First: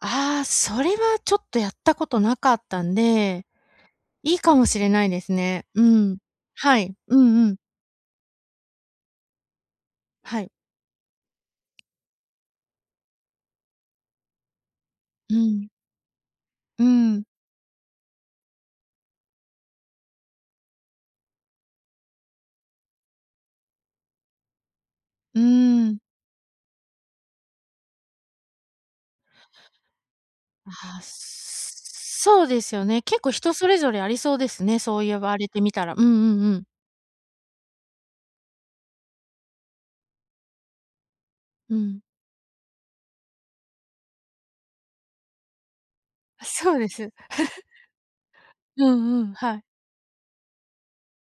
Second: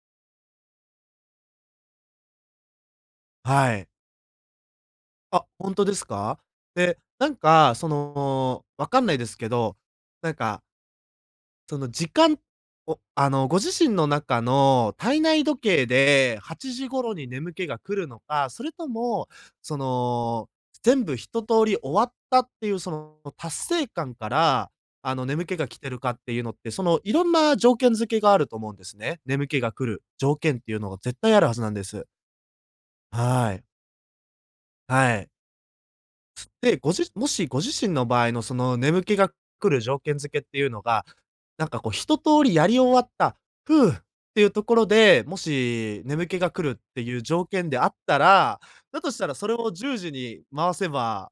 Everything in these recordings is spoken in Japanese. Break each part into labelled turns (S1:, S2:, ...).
S1: ああ、それはちょっとやったことなかったんで、
S2: はい。
S1: いいかもしれないです
S2: あ、
S1: ね。
S2: ほん
S1: う
S2: とです
S1: ーん。
S2: か？
S1: はい。
S2: で、
S1: う
S2: なん
S1: んうん。
S2: か、その、わかんないですけど、なん
S1: はい。
S2: かその、時間を、あの、ご自身の中の体
S1: う
S2: 内時
S1: ん。
S2: 計ではち
S1: うー
S2: じ頃
S1: ん。
S2: に眠気が来るのか、それとも、その、全部一通り終わったっていうその達成感から、あの、
S1: うー
S2: 眠気が来てる
S1: ん。
S2: かっていうのって、そのいろんな条件づけがあると思うんですね。眠気が来る条件っ
S1: あ
S2: ていうのが
S1: あ、
S2: 絶対あるはずなんです。
S1: そうですよね。結構
S2: は
S1: 人
S2: い。
S1: それぞれありそうですね、そう
S2: は
S1: 言
S2: い。
S1: われてみたら。うんうんうん。
S2: で、ごじもしご自身の場合のその眠気が来る条件付けっていうのが、なん
S1: う
S2: か、こう、
S1: ん。
S2: 一通りやり終わった、「ふう」っていうところで、もし眠気
S1: あ、
S2: が来る
S1: そう
S2: っ
S1: で
S2: て
S1: す。
S2: いう条 件であったら、
S1: う
S2: だとし
S1: んう
S2: た
S1: ん、
S2: らそ
S1: は
S2: れ
S1: い。
S2: を10時に回せば、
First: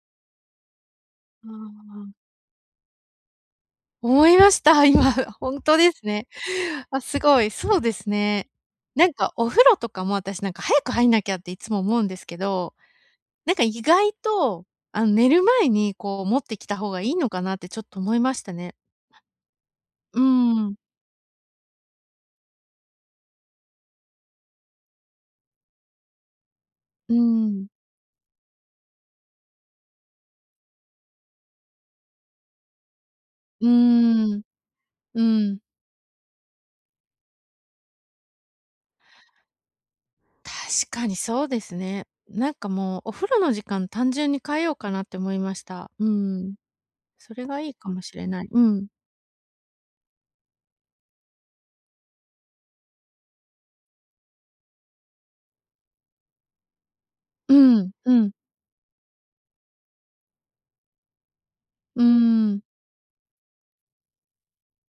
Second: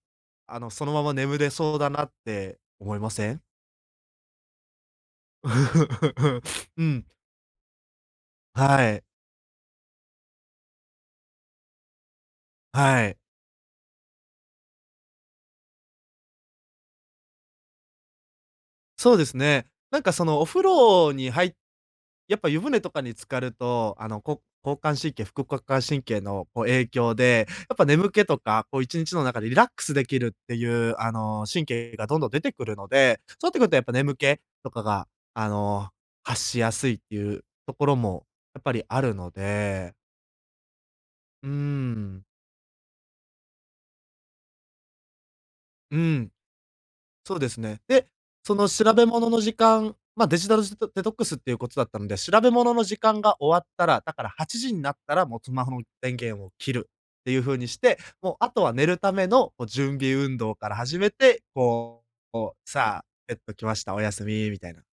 S2: あの、そのまま眠
S1: う
S2: れ
S1: ー
S2: そうだ
S1: ん、
S2: な
S1: うん。
S2: って思いません？
S1: 思いました、今。ほんとですね。
S2: う
S1: あ、
S2: ん。
S1: すごい。そうですね。
S2: はい。
S1: なんか、お風呂とかも、私、なんか、早く入んなきゃっていつも思うんですけど、
S2: はい。
S1: なんか、意外と、あの、寝る前に、こう、持ってきた方がいいのかなって、ちょっと思いましたね。
S2: そうですね。なんか、
S1: うー
S2: その、お風
S1: ん。
S2: 呂に入やっぱ湯船とかに浸かると、あの、こ交感神経、副交感神経のこう影
S1: う
S2: 響
S1: ー
S2: で、
S1: ん。
S2: やっぱ眠気とか、こう、1日の中でリラックスできるっていう、あの、神経がどんどん出てくるので、そうなってく
S1: う
S2: るとやっぱ眠
S1: ー
S2: 気
S1: ん、
S2: とかが、
S1: う
S2: あ
S1: ん。
S2: の、発しやすいっていうところもやっぱりあるので。
S1: 確かにそ
S2: う
S1: う
S2: ー
S1: ですね。
S2: ん。
S1: なんか、もう、お風呂の時間、単純に変えようかなって思いました。
S2: う
S1: うー
S2: ーん。
S1: ん。そ
S2: そう
S1: れ
S2: です
S1: がいい
S2: ね。
S1: かも
S2: で、
S1: しれない。
S2: そ
S1: う
S2: の
S1: ん。
S2: 調べ物の時間、ま、デジタルジトデトックスっていうことだったので、調べ物の時間が終わったら、だから8時んなったら、もうスマホの電源を切るっていう
S1: う
S2: 風にし
S1: ーん、
S2: て、
S1: うん。
S2: もうあとは寝るための、こ、準備運動から始めて、
S1: う
S2: こ
S1: ー
S2: うこ
S1: ん。
S2: う、さあ、ベットきました、おやすみ、みたいな。